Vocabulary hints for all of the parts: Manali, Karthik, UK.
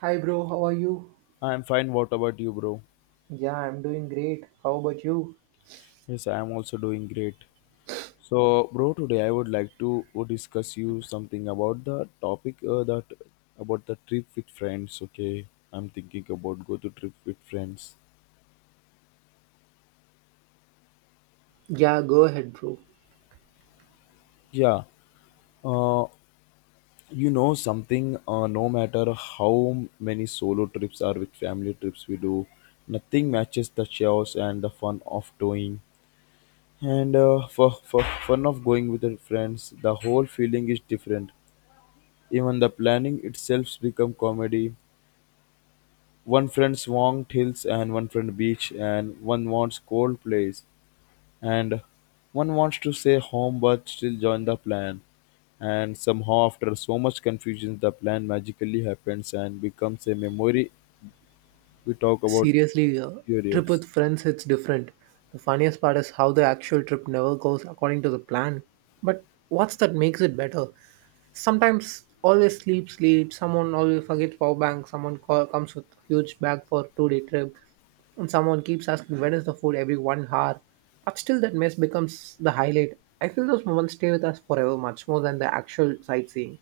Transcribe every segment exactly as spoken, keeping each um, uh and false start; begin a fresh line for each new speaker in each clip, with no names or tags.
Hi, bro. How are you?
I'm fine. What about you, bro?
Yeah, I'm doing great. How about you?
Yes, I am also doing great. So, bro, today I would like to discuss you something about the topic uh, that about the trip with friends. Okay, I'm thinking about go to trip with friends.
Yeah, go ahead, bro.
Yeah, uh, you know something. Uh, no matter how many solo trips or with family trips we do, nothing matches the chaos and the fun of doing. And uh, for, for fun of going with your friends, the whole feeling is different. Even the planning itself become comedy. One friend wants hills and one friend beach and one wants cold place, and one wants to stay home but still join the plan. And somehow after so much confusion the plan magically happens and becomes a memory we talk about
Seriously, uh, trip
periods.
with friends, it's different. The funniest part is how the actual trip never goes according to the plan. But what's that makes it better? Sometimes always sleep, sleep. Someone always forgets power bank. Someone co- comes with huge bag for two day trip, and someone keeps asking when is the food every one hour. But still, that mess becomes the highlight. I feel those moments stay with us forever, much more than the actual sightseeing.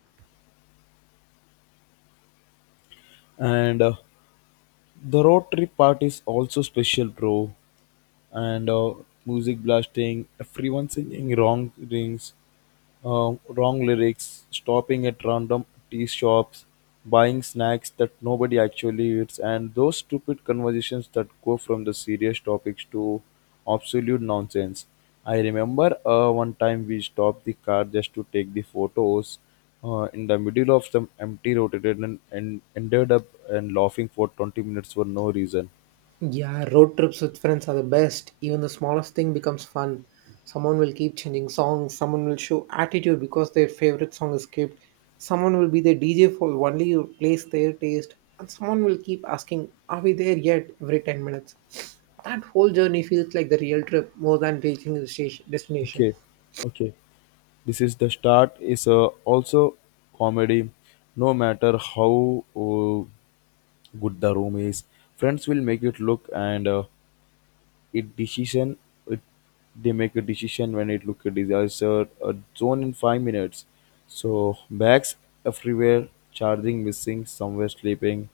And uh, the road trip part is also special, bro. And uh, music blasting, everyone singing wrong things, um, wrong lyrics, stopping at random tea shops, buying snacks that nobody actually eats, and those stupid conversations that go from the serious topics to absolute nonsense. I remember uh, one time we stopped the car just to take the photos uh, in the middle of some empty road and, and ended up and laughing for twenty minutes for no reason.
Yeah, road trips with friends are the best. Even the smallest thing becomes fun. Someone will keep changing songs, someone will show attitude because their favorite song is skipped, someone will be the D J for only you place their taste, and someone will keep asking, are we there yet? Every ten minutes. That whole journey feels like the real trip more than reaching the station, destination.
Okay, okay. This is the start is uh, also comedy. No matter how uh, good the room is, friends will make it look and uh, it decision. It, they make a decision when it look a disaster. A zone in five minutes. So bags everywhere, charging missing, somewhere sleeping.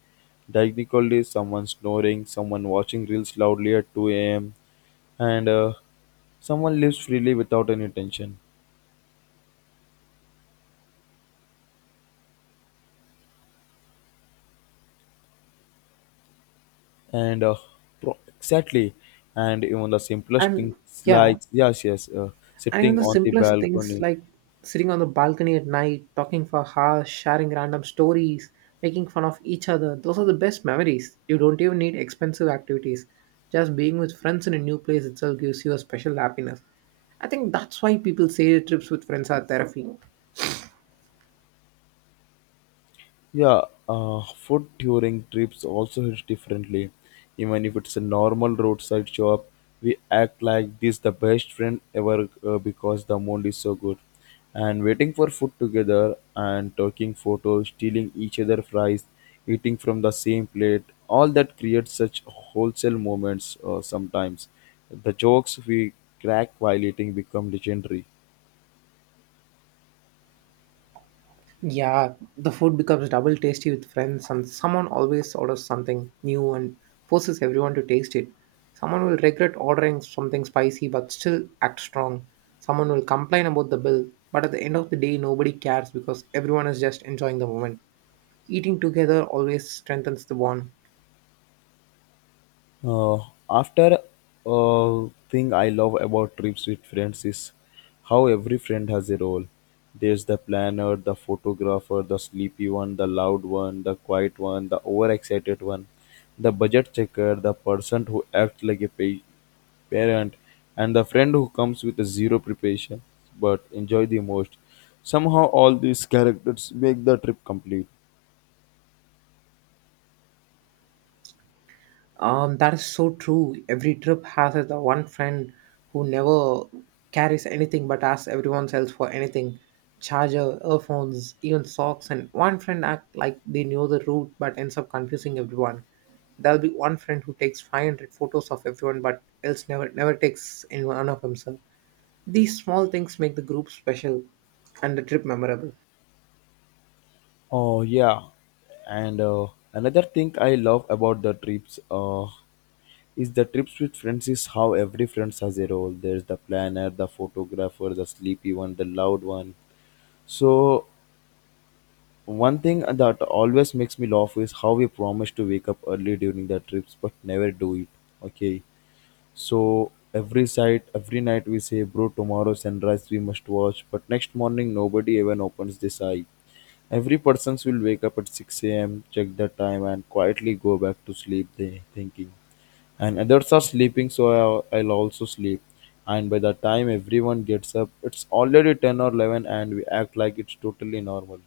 Technically, someone snoring, someone watching reels loudly at two a m And uh, someone lives freely without any tension. and uh, pro- exactly, and even the simplest
And
things
yeah,
like yes yes uh,
and even
sitting
the
on the
simplest things
balcony.
like sitting on the balcony at night, talking for hours, sharing random stories, making fun of each other, those are the best memories. You don't even need expensive activities. Just being with friends in a new place itself gives you a special happiness. I think that's why people say trips with friends are therapy.
Yeah, uh, food during trips also hits differently. Even if it's a normal roadside shop, we act like this the best friend ever uh, because the amount is so good. And waiting for food together and taking photos, stealing each other fries, eating from the same plate, all that creates such wholesale moments uh, sometimes. The jokes we crack while eating become legendary.
Yeah, the food becomes double tasty with friends, and someone always orders something new and forces everyone to taste it. Someone will regret ordering something spicy but still act strong. Someone will complain about the bill, but at the end of the day, nobody cares because everyone is just enjoying the moment. Eating together always strengthens the bond.
Uh, after uh, Thing I love about trips with friends is how every friend has a role. There's the planner, the photographer, the sleepy one, the loud one, the quiet one, the overexcited one, the budget checker, the person who acts like a pa- parent, and the friend who comes with a zero preparation but enjoy the most. Somehow all these characters make the trip complete.
Um, that is so true. Every trip has the one friend who never carries anything but asks everyone else for anything, charger, earphones, even socks. And one friend act like they know the route but ends up confusing everyone. There'll be one friend who takes five hundred photos of everyone but else never never takes any one of himself. These small things make the group special and the trip memorable.
Oh yeah, and uh, another thing I love about the trips uh, is the trips with friends is how every friend has a role. There's the planner, the photographer, the sleepy one, the loud one. So one thing that always makes me laugh is how we promise to wake up early during the trips but never do it. Okay, so every site, every night we say, bro, tomorrow sunrise we must watch. But next morning nobody even opens this eye. Every persons will wake up at six a m, check the time, and quietly go back to sleep. They thinking, and others are sleeping, so I'll, I'll also sleep. And by the time everyone gets up, it's already ten or eleven, and we act like it's totally normal.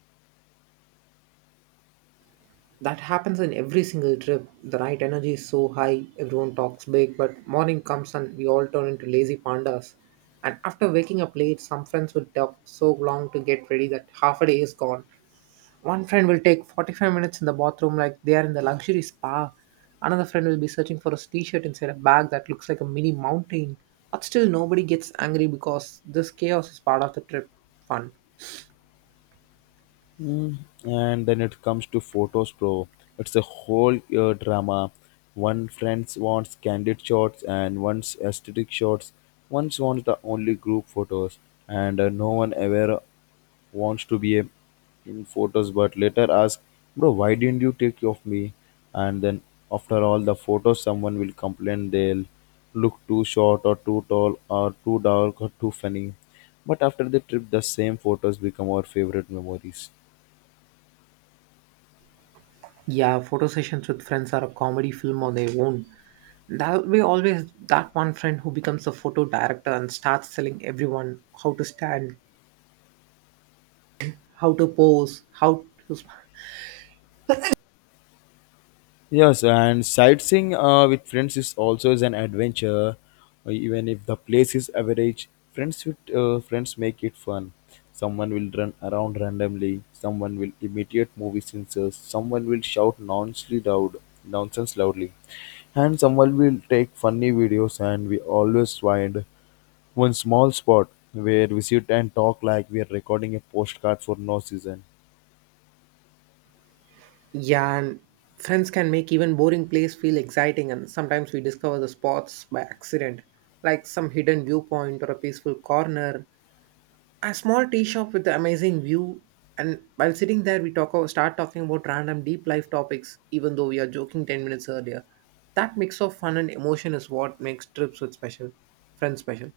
That happens in every single trip. The night energy is so high, everyone talks big, but morning comes and we all turn into lazy pandas. And after waking up late, some friends will talk so long to get ready that half a day is gone. One friend will take forty-five minutes in the bathroom like they are in the luxury spa. Another friend will be searching for a t shirt inside a bag that looks like a mini mountain. But still, nobody gets angry because this chaos is part of the trip fun.
Mm, and then it comes to photos, bro. It's a whole uh, drama. One friend wants candid shots and one's aesthetic shots, one wants the only group photos, and uh, no one ever wants to be a, in photos but later ask, bro, why didn't you take of me? And then after all the photos someone will complain they'll look too short or too tall or too dark or too funny, but after the trip the same photos become our favorite memories.
Yeah, photo sessions with friends are a comedy film on their own. There'll be always that one friend who becomes a photo director and starts telling everyone how to stand, how to pose, how to. sm-
Yes, and sightseeing uh, with friends is also is an adventure, uh, even if the place is average. Friends with uh, friends make it fun. Someone will run around randomly. Someone will imitate movie scenes. uh, Someone will shout nonsense loud, nonsense loudly, and someone will take funny videos. And we always find one small spot where we sit and talk like we are recording a postcard for no season.
Yeah, and friends can make even boring place feel exciting, and sometimes we discover the spots by accident, like some hidden viewpoint or a peaceful corner, a small tea shop with an amazing view. And while sitting there, we talk start talking about random deep life topics, even though we are joking ten minutes earlier. That mix of fun and emotion is what makes trips with special friends special.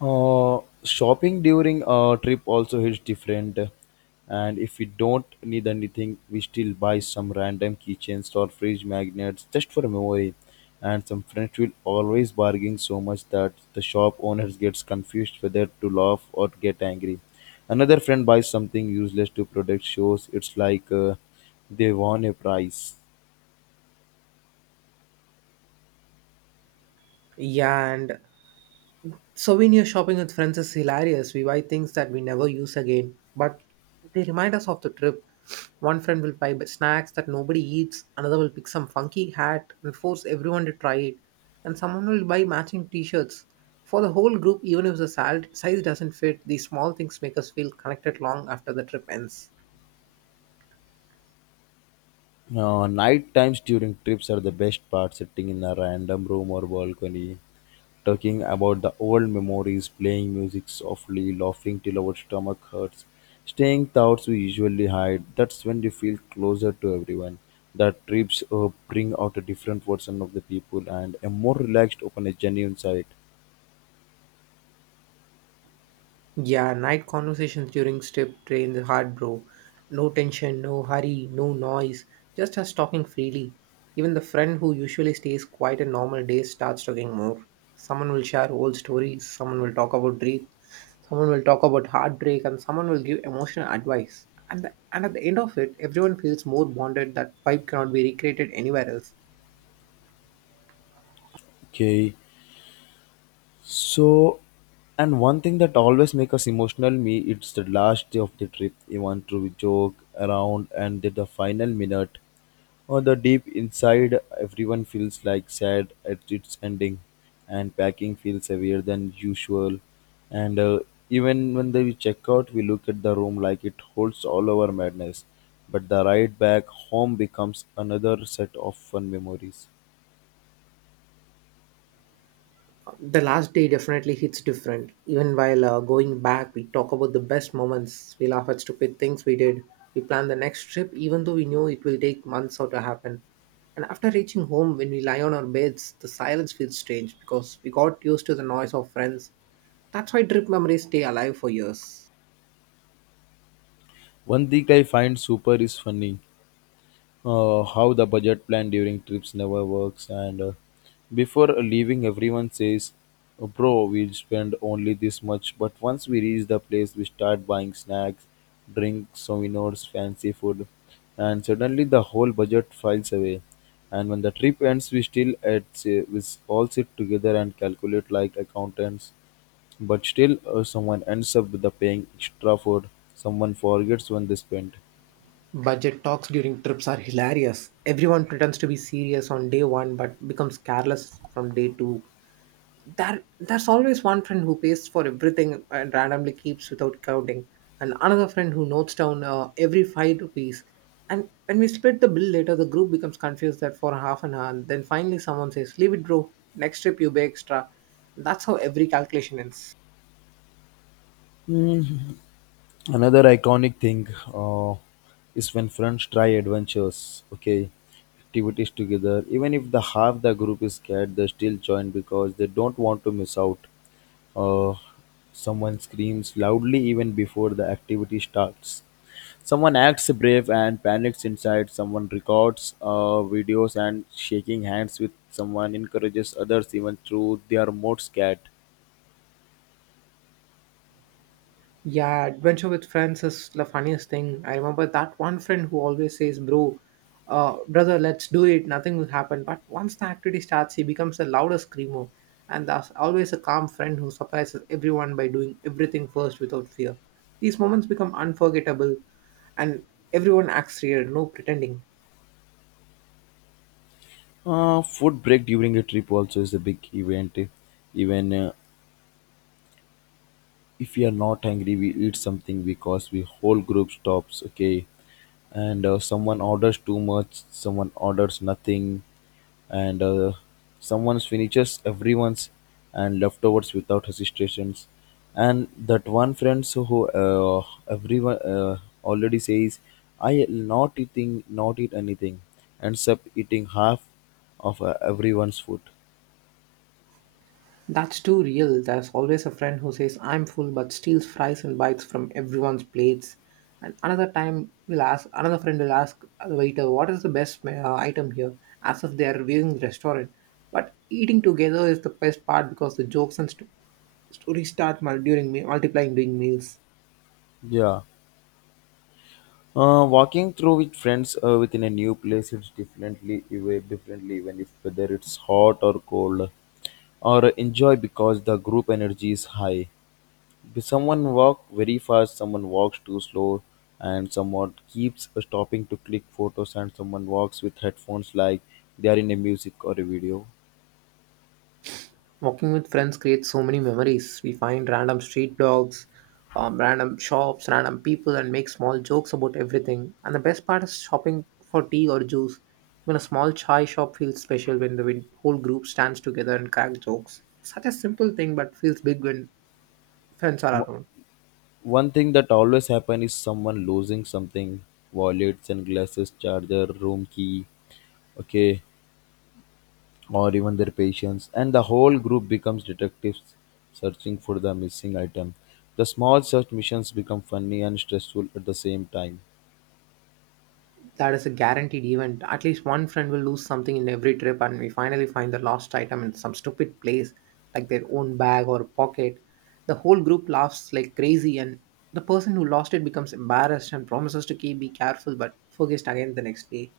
Uh, shopping during a trip also is different. And if we don't need anything, we still buy some random keychains or fridge magnets just for memory. And some friends will always bargain so much that the shop owners gets confused whether to laugh or get angry. Another friend buys something useless to protect shows. It's like uh, they won a prize.
Yeah, and souvenir shopping with friends is hilarious. We buy things that we never use again, but they remind us of the trip. One friend will buy snacks that nobody eats, another will pick some funky hat and force everyone to try it, and someone will buy matching t shirts. For the whole group, even if the sal- size doesn't fit, these small things make us feel connected long after the trip ends.
Uh, night times during trips are the best part, sitting in a random room or balcony talking about the old memories, playing music softly, laughing till our stomach hurts, staying thoughts we usually hide. That's when you feel closer to everyone. The trips uh, bring out a different version of the people and a more relaxed, open, a genuine side.
Yeah, night conversations during strip drain the heart, bro. No tension, no hurry, no noise, just us talking freely. Even the friend who usually stays quiet in normal days starts talking more. Someone will share old stories, someone will talk about dreams, someone will talk about heartbreak, and someone will give emotional advice. And, the, and at the end of it, everyone feels more bonded, that vibe cannot be recreated anywhere else.
Okay, so, and one thing that always make us emotional, me, it's the last day of the trip. You want to joke around, and then the final minute, or the deep inside, everyone feels like sad at its ending, and packing feels heavier than usual. And uh, even when they check out, we look at the room like it holds all our madness. But the ride back home becomes another set of fun memories.
The last day definitely hits different. Even while uh, going back, we talk about the best moments. We laugh at stupid things we did. We plan the next trip, even though we know it will take months out to happen. And after reaching home, when we lie on our beds, the silence feels strange because we got used to the noise of friends. That's why trip memories stay alive for years.
One thing I find super is funny. Uh, how the budget plan during trips never works, and uh, before leaving everyone says, "Oh, bro, we'll spend only this much," but once we reach the place we start buying snacks, drinks, souvenirs, fancy food, and suddenly the whole budget files away. And when the trip ends we still at we all sit together and calculate like accountants, but still uh, someone ends up with the paying extra for someone forgets when they spent.
Budget talks during trips are hilarious. Everyone pretends to be serious on day one but becomes careless from day two. that that's always one friend who pays for everything and randomly keeps without counting, and another friend who notes down uh, every five rupees, and when we split the bill later the group becomes confused that for half an hour, then finally someone says, leave it bro, next trip you pay extra. That's how every calculation ends.
Another iconic thing uh, is when friends try adventures, okay, activities together even if the half the group is scared they still join because they don't want to miss out. uh, Someone screams loudly even before the activity starts, someone acts brave and panics inside, someone records uh, videos and shaking hands with, someone encourages others even through they are more scared.
Yeah, adventure with friends is the funniest thing. I remember that one friend who always says, "Bro, uh, brother, let's do it. Nothing will happen." But once the activity starts, he becomes the loudest screamer, and there's always a calm friend who surprises everyone by doing everything first without fear. These moments become unforgettable, and everyone acts real, no pretending.
Uh, food break during a trip also is a big event. Even uh, if we are not hungry we eat something because we whole group stops, okay, and uh, someone orders too much, someone orders nothing, and uh, someone's finishes everyone's and leftovers without hesitations. And that one friend so who uh, everyone uh, already says, I not eating not eat anything, ends up eating half of uh, everyone's food.
That's too real. There's always a friend who says, I'm full, but steals fries and bites from everyone's plates. And another time, will ask another friend will ask the waiter, what is the best uh, item here? As if they are reviewing the restaurant. But eating together is the best part because the jokes and st- stories start mul- during me- multiplying during meals.
Yeah. Uh, walking through with friends uh, within a new place, it's differently, even differently, even if whether it's hot or cold, or enjoy because the group energy is high. If someone walk very fast, someone walks too slow, and someone keeps uh, stopping to click photos, and someone walks with headphones like they are in a music or a video.
Walking with friends creates so many memories. We find random street dogs, um, random shops, random people, and make small jokes about everything. And the best part is shopping for tea or juice. Even a small chai shop feels special when the win- whole group stands together and cracks jokes. Such a simple thing, but feels big when friends are
Mo-
around.
One thing that always happen is someone losing something, wallets and glasses, charger, room key. Okay, or even their patients, and the whole group becomes detectives searching for the missing item. The small search missions become funny and stressful at the same time.
That is a guaranteed event. At least one friend will lose something in every trip, and we finally find the lost item in some stupid place, like their own bag or pocket. The whole group laughs like crazy, and the person who lost it becomes embarrassed and promises to keep be careful but forgets again the next day.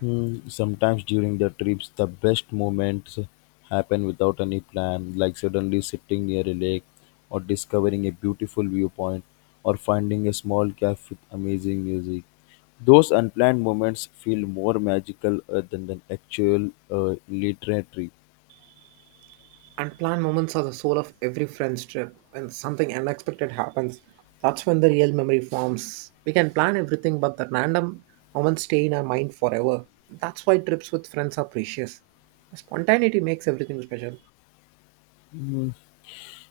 Hmm, sometimes during the trips, the best moments happen without any plan, like suddenly sitting near a lake, or discovering a beautiful viewpoint, or finding a small cafe with amazing music. Those unplanned moments feel more magical uh, than the actual uh, literary.
Unplanned moments are the soul of every friend's trip. When something unexpected happens, that's when the real memory forms. We can plan everything, but the random moments stay in our mind forever. That's why trips with friends are precious. The spontaneity makes everything special.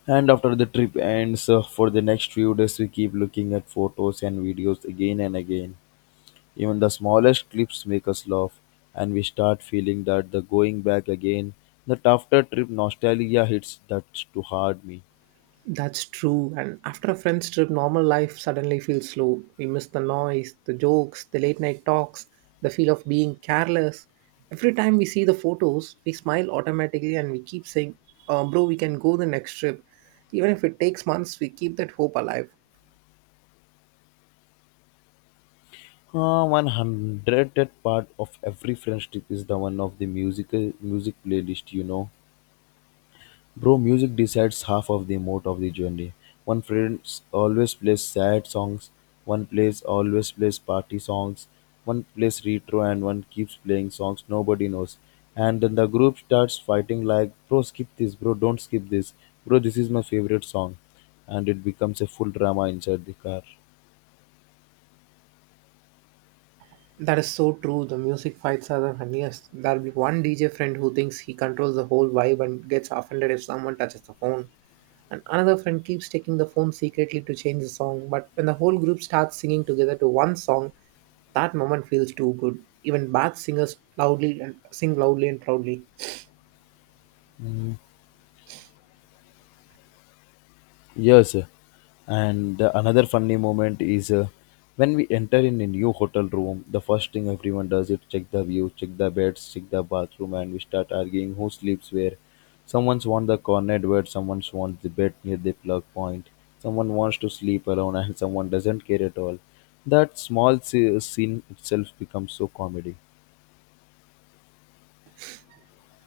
And after the trip ends, uh, for the next few days, we keep looking at photos and videos again and again. Even the smallest clips make us laugh, and we start feeling that the going back again, that after trip nostalgia hits that too hard me.
That's true. And after a friend's trip, normal life suddenly feels slow. We miss the noise, the jokes, the late night talks, the feel of being careless. Every time we see the photos, we smile automatically and we keep saying, uh, bro, we can go the next trip. Even if it takes months, we keep that hope alive.
Uh, one hundredth part of every French trip is the one of the musical music playlist, you know. Bro, music decides half of the mood of the journey. One friend always plays sad songs, one plays always plays party songs, one plays retro and one keeps playing songs nobody knows. And then the group starts fighting like, bro, skip this, bro, don't skip this, bro, this is my favorite song. And it becomes a full drama inside the car.
That is so true. The music fights are the funniest. There'll be one D J friend who thinks he controls the whole vibe and gets offended if someone touches the phone. And another friend keeps taking the phone secretly to change the song, but when the whole group starts singing together to one song, that moment feels too good. Even bad singers loudly and sing loudly and proudly.
Yes, and another funny moment is uh, when we enter in a new hotel room. The first thing everyone does is check the view, check the beds, check the bathroom, and we start arguing who sleeps where. Someone's wants the corner bed, someone wants the bed near the plug point, someone wants to sleep alone, and someone doesn't care at all. That small se- scene itself becomes so comedy.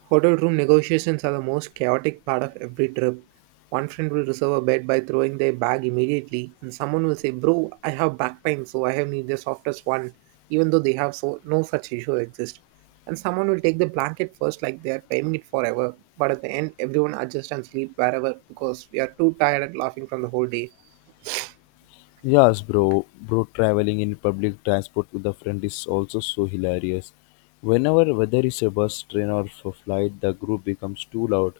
Hotel room negotiations are the most chaotic part of every trip. One friend will reserve a bed by throwing their bag immediately, and someone will say, bro, I have back pain, so I have need the softest one, even though they have so no such issue exist. And someone will take the blanket first, like they are paying it forever. But at the end, everyone adjusts and sleep wherever because we are too tired and laughing from the whole day.
Yes, bro, bro, traveling in public transport with a friend is also so hilarious. Whenever, whether it's a bus, train, or f- flight, the group becomes too loud.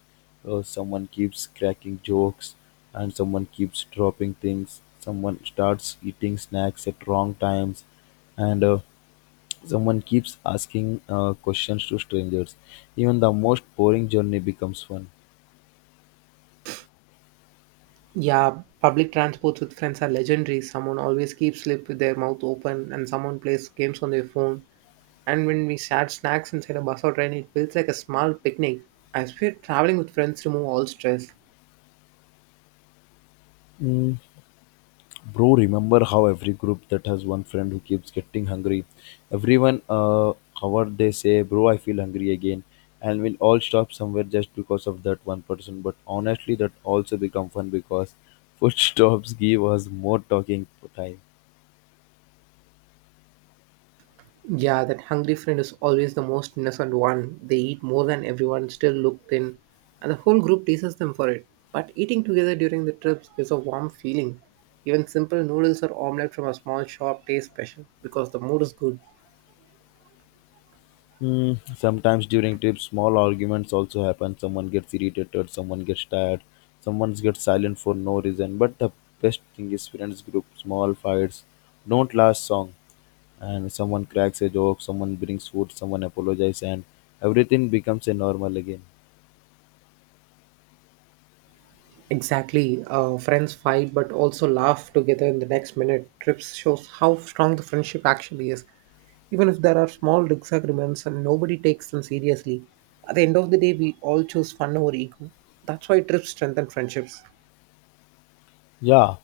Uh, someone keeps cracking jokes, and someone keeps dropping things. Someone starts eating snacks at wrong times, and uh, someone keeps asking uh, questions to strangers. Even the most boring journey becomes fun.
Yeah, public transports with friends are legendary. Someone always keeps lip with their mouth open, and someone plays games on their phone. And when we shared snacks inside a bus or train, it feels like a small picnic. As we're traveling with friends, remove all stress.
Bro, remember how every group that has one friend who keeps getting hungry? Everyone, uh, however, they say, Bro, I feel hungry again. And we'll all stop somewhere just because of that one person. But honestly, that also become fun because food stops give us more talking time.
Yeah, that hungry friend is always the most innocent one. They eat more than everyone, still look thin, and the whole group teases them for it. But eating together during the trips is a warm feeling. Even simple noodles or omelette from a small shop taste special because the mood is good.
Hmm, sometimes during trips, small arguments also happen. Someone gets irritated, someone gets tired, someone gets silent for no reason. But the best thing is friends group, small fights don't last long. And someone cracks a joke, someone brings food, someone apologizes, and everything becomes a normal again.
Exactly. Uh, friends fight but also laugh together in the next minute. Trips shows how strong the friendship actually is. Even if there are small disagreements and nobody takes them seriously at the end of the day we all choose fun over ego that's why trips strengthen friendships
Yeah,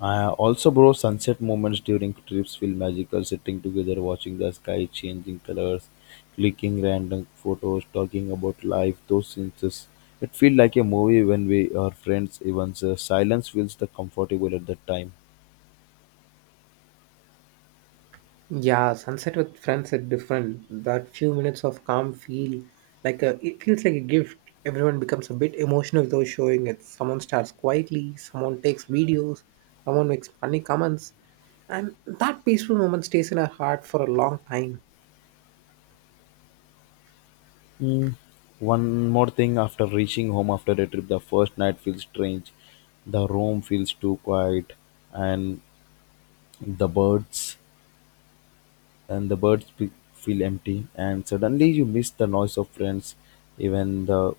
uh, also, bro, sunset moments during trips feel magical. Sitting together, watching the sky changing colors, clicking random photos, talking about life. Those scenes, is- it feel like a movie when we are friends. Even so, silence feels the comfortable at that time.
yeah sunset with friends is different that few minutes of calm feel like a, it feels like a gift everyone becomes a bit emotional without showing it someone starts quietly someone takes videos someone makes funny comments and that peaceful moment stays in our heart for a long time.
Mm. One more thing, after reaching home after a trip, the first night feels strange. The room feels too quiet, and the birds and the birds be- feel empty, and suddenly you miss the noise of friends. Even the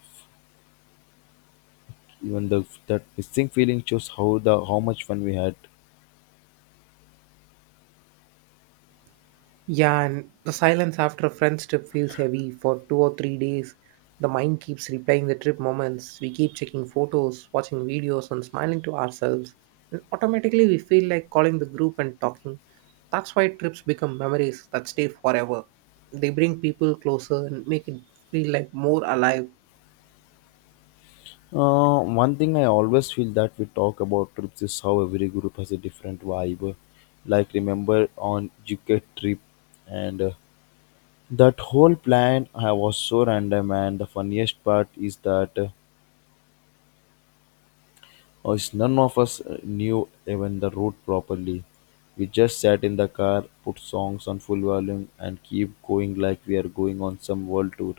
even the That missing feeling shows how the how much fun we had.
Yeah, and the silence after a friend's trip feels heavy for two or three days. The mind keeps replaying the trip moments. We keep checking photos, watching videos, and smiling to ourselves. And automatically, we feel like calling the group and talking. That's why trips become memories that stay forever. They bring people closer and make it feel like more alive.
Uh, one thing I always feel that we talk about trips is how every group has a different vibe. Like remember on U K trip, and uh, that whole plan I was so random. And the funniest part is that uh, as none of us uh, knew even the route properly, we just sat in the car, put songs on full volume, and keep going like we are going on some world tour.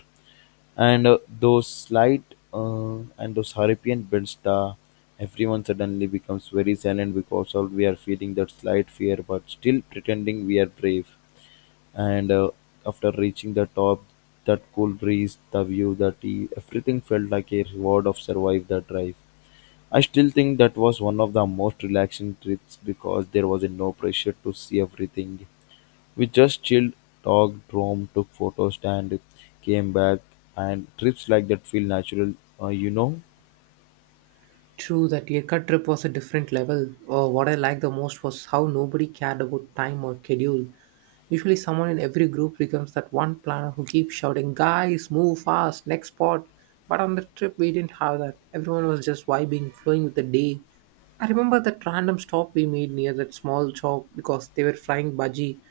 And uh, those slight uh, and those hurricane bends, the everyone suddenly becomes very silent because all we are feeling that slight fear, but still pretending we are brave. And uh, after reaching the top, that cool breeze, the view, the tea, everything felt like a reward of survive the drive. I still think that was one of the most relaxing trips because there was no pressure to see everything. We just chilled, talked, roamed, took photos, and came back. And trips like that feel natural, uh, you know.
True, that Lirka trip was a different level. Oh, what I liked the most was how nobody cared about time or schedule. Usually, someone in every group becomes that one planner who keeps shouting, "Guys, move fast, next spot." But on the trip, we didn't have that. Everyone was just vibing, flowing with the day. I remember that random stop we made near that small shop because they were frying bhaji,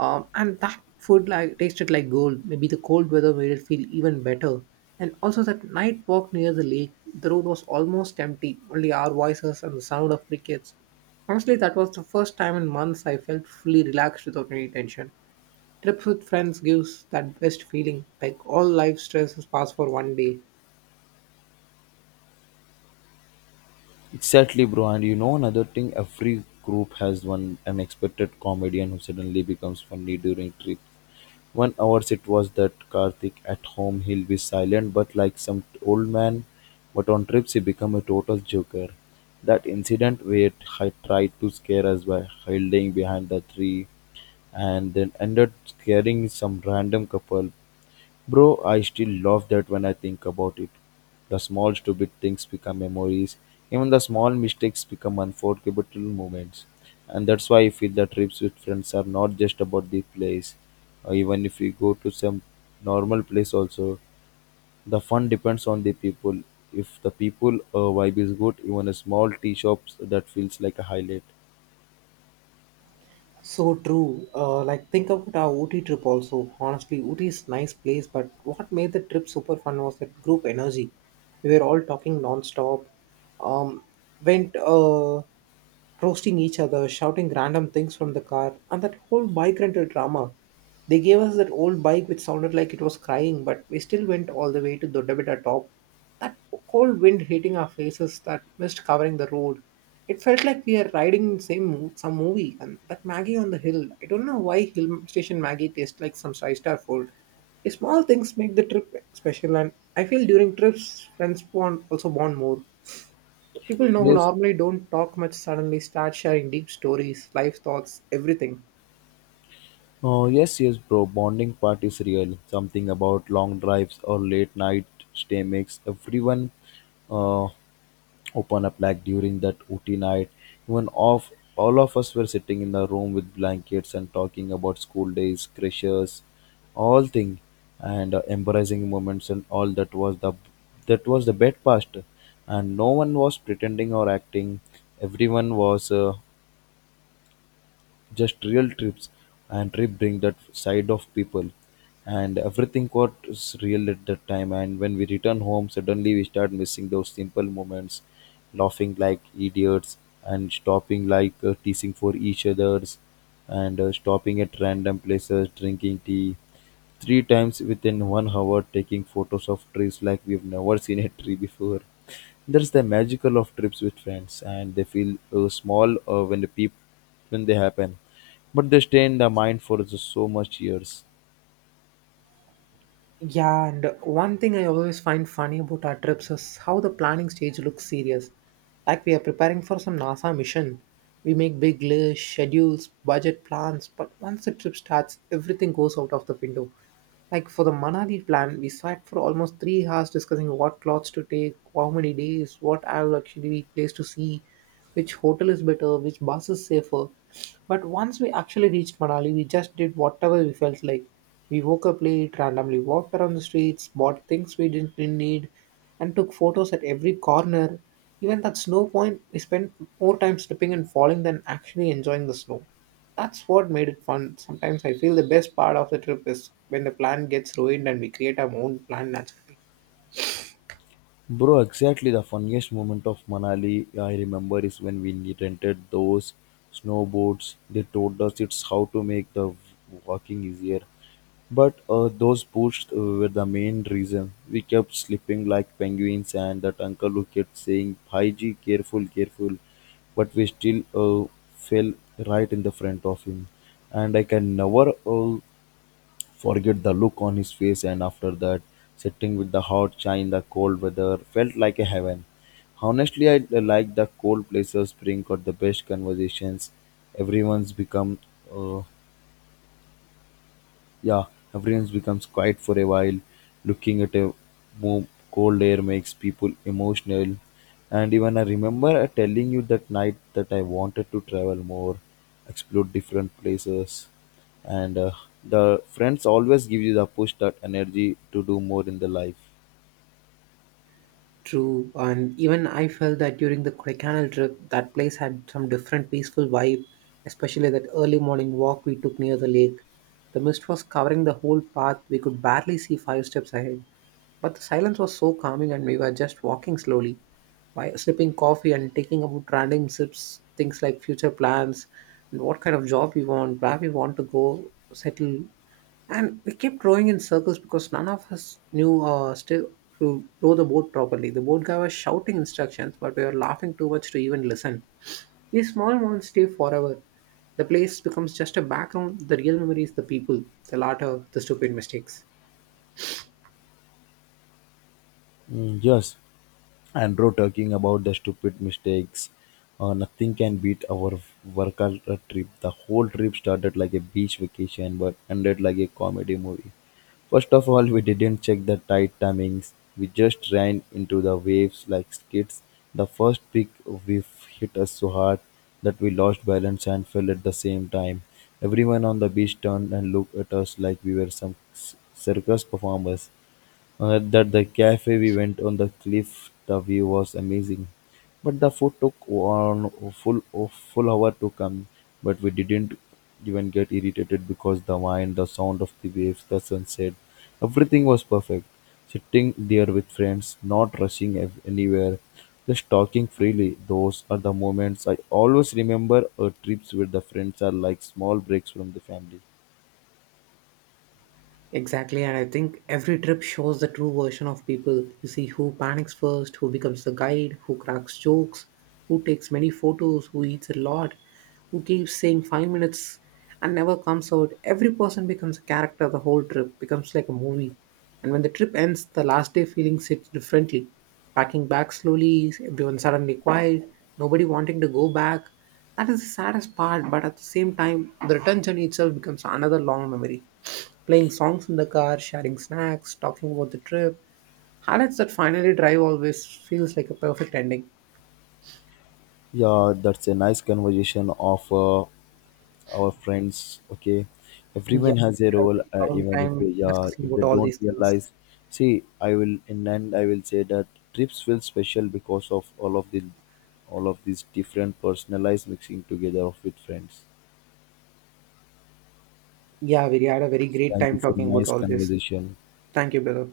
um, and that food like tasted like gold. Maybe the cold weather made it feel even better. And also that night walk near the lake, the road was almost empty, only our voices and the sound of crickets. Honestly, that was the first time in months I felt fully relaxed without any tension. Trips with friends gives that best feeling, like all life stresses pass for one day.
Exactly, bro. And you know another thing, every group has one unexpected comedian who suddenly becomes funny during trip. One hours it was that Karthik, at home he'll be silent but like some old man, but on trips he become a total joker. That incident where I tried to scare us by hiding behind the tree and then ended scaring some random couple. Bro, I still love that when I think about it. The small stupid things become memories. Even the small mistakes become unforgettable moments. And that's why I feel the trips with friends are not just about the place. Uh, even if we go to some normal place also, the fun depends on the people. If the people uh, vibe is good, even a small tea shops that feels like a highlight.
So true. Uh, like think about our Ooty trip also. Honestly, Ooty is nice place, but what made the trip super fun was that group energy. We were all talking non-stop. Um, went uh, Roasting each other, shouting random things from the car, and that whole bike rental drama. They gave us that old bike which sounded like it was crying, but we still went all the way to Dodabita top. That cold wind hitting our faces, that mist covering the road. It felt like we are riding in same mo- some movie, and that Maggie on the hill. I don't know why hill station Maggie tastes like some five star food. The small things make the trip special, and I feel during trips, friends bond also bond more. People know who
Yes,
normally don't talk much suddenly start sharing deep stories, life thoughts, everything.
oh, yes, yes, bro. Bonding part is real. Something about long drives or late night stay makes everyone uh, open up like during that O T night. Even off, all of us were sitting in the room with blankets and talking about school days, crushes, all thing, and uh, embarrassing moments and all. That was the that was the bed past, and no one was pretending or acting. Everyone was uh, just real. Trips and trip bring that side of people, and everything got s- real at that time. And when we return home, suddenly we start missing those simple moments, laughing like idiots, and stopping like uh, teasing for each others, and uh, stopping at random places, drinking tea three times within one hour, taking photos of trees like we've never seen a tree before. That's the magical of trips with friends, and they feel uh, small uh, when the people when they happen. But they stay in the mind for just so much years.
Yeah, and one thing I always find funny about our trips is how the planning stage looks serious. Like we are preparing for some NASA mission. We make big lists, schedules, budget plans, but once the trip starts, everything goes out of the window. Like for the Manali plan, we sat for almost three hours discussing what clothes to take, how many days, what I will actually be place to see, which hotel is better, which bus is safer. But once we actually reached Manali, we just did whatever we felt like. We woke up late, randomly walked around the streets, bought things we didn't really need, and took photos at every corner. Even at snow point, we spent more time slipping and falling than actually enjoying the snow. That's what made it fun. Sometimes I feel the best part of the trip is when the plan gets ruined and we create our own plan naturally.
Bro, exactly the funniest moment of Manali I remember is when we ne- rented those snowboards. They told us it's how to make the walking easier. But uh, those boots uh, were the main reason. We kept slipping like penguins, and that uncle who kept saying, Bhaiji, careful, careful. But we still uh, fell right in the front of him. And I can never uh, forget the look on his face. And after that, sitting with the hot chai in the cold weather felt like a heaven. Honestly, I like the cold places bring out the best conversations. Everyone's become, uh, yeah, everyone becomes quiet for a while. Looking at a mo- cold air makes people emotional. And even I remember telling you that night that I wanted to travel more, explore different places. And uh, the friends always give you the push, that energy to do more in the life.
True, and even I felt that during the Kodaikanal trip, that place had some different peaceful vibe, especially that early morning walk we took near the lake. The mist was covering the whole path, we could barely see five steps ahead, but the silence was so calming and we were just walking slowly, while sipping coffee and taking about random sips, things like future plans and what kind of job we want, where we want to go, settle. And we kept rowing in circles because none of us knew uh, still to row the boat properly. The boat guy was shouting instructions, but we were laughing too much to even listen. These small moments stay forever. The place becomes just a background. The real memory is the people, the laughter, the stupid mistakes.
Mm, yes. Andrew talking about the stupid mistakes. Uh, nothing can beat our workout uh, trip. The whole trip started like a beach vacation but ended like a comedy movie. First of all, we didn't check the tide timings. We just ran into the waves like skids. The first peak we hit us so hard that we lost balance and fell at the same time. Everyone on the beach turned and looked at us like we were some s- circus performers. At that the cafe we went on the cliff, the view was amazing. But the food took on full full hour to come, but we didn't even get irritated because the wine, the sound of the waves, the sunset, everything was perfect. Sitting there with friends, not rushing ev- anywhere, just talking freely. Those are the moments I always remember. Our trips with the friends are like small breaks from the family.
Exactly, and I think every trip shows the true version of people. You see who panics first, who becomes the guide, who cracks jokes, who takes many photos, who eats a lot, who keeps saying five minutes and never comes out. Every person becomes a character the whole trip, becomes like a movie. And when the trip ends, the last day feeling sits differently. Packing back slowly, everyone suddenly quiet, nobody wanting to go back. That is the saddest part, but at the same time, the return journey itself becomes another long memory. Playing songs in the car, sharing snacks, talking about the trip highlights that finally drive always feels like a perfect ending.
Yeah, that's a nice conversation of uh, our friends. Okay,
Yeah,
everyone has a
we had a
role,
very
uh,
long
even if
time
they are
discussing
if
about
they
all
don't
these things.
realize. See, I will in end, I will say that trips feel special because of all of the all of these different personalized mixing together of with friends.
Yeah, we had a very great
Thank you
time
for a
talking about
nice
all this.
conversation.
Thank you, brother.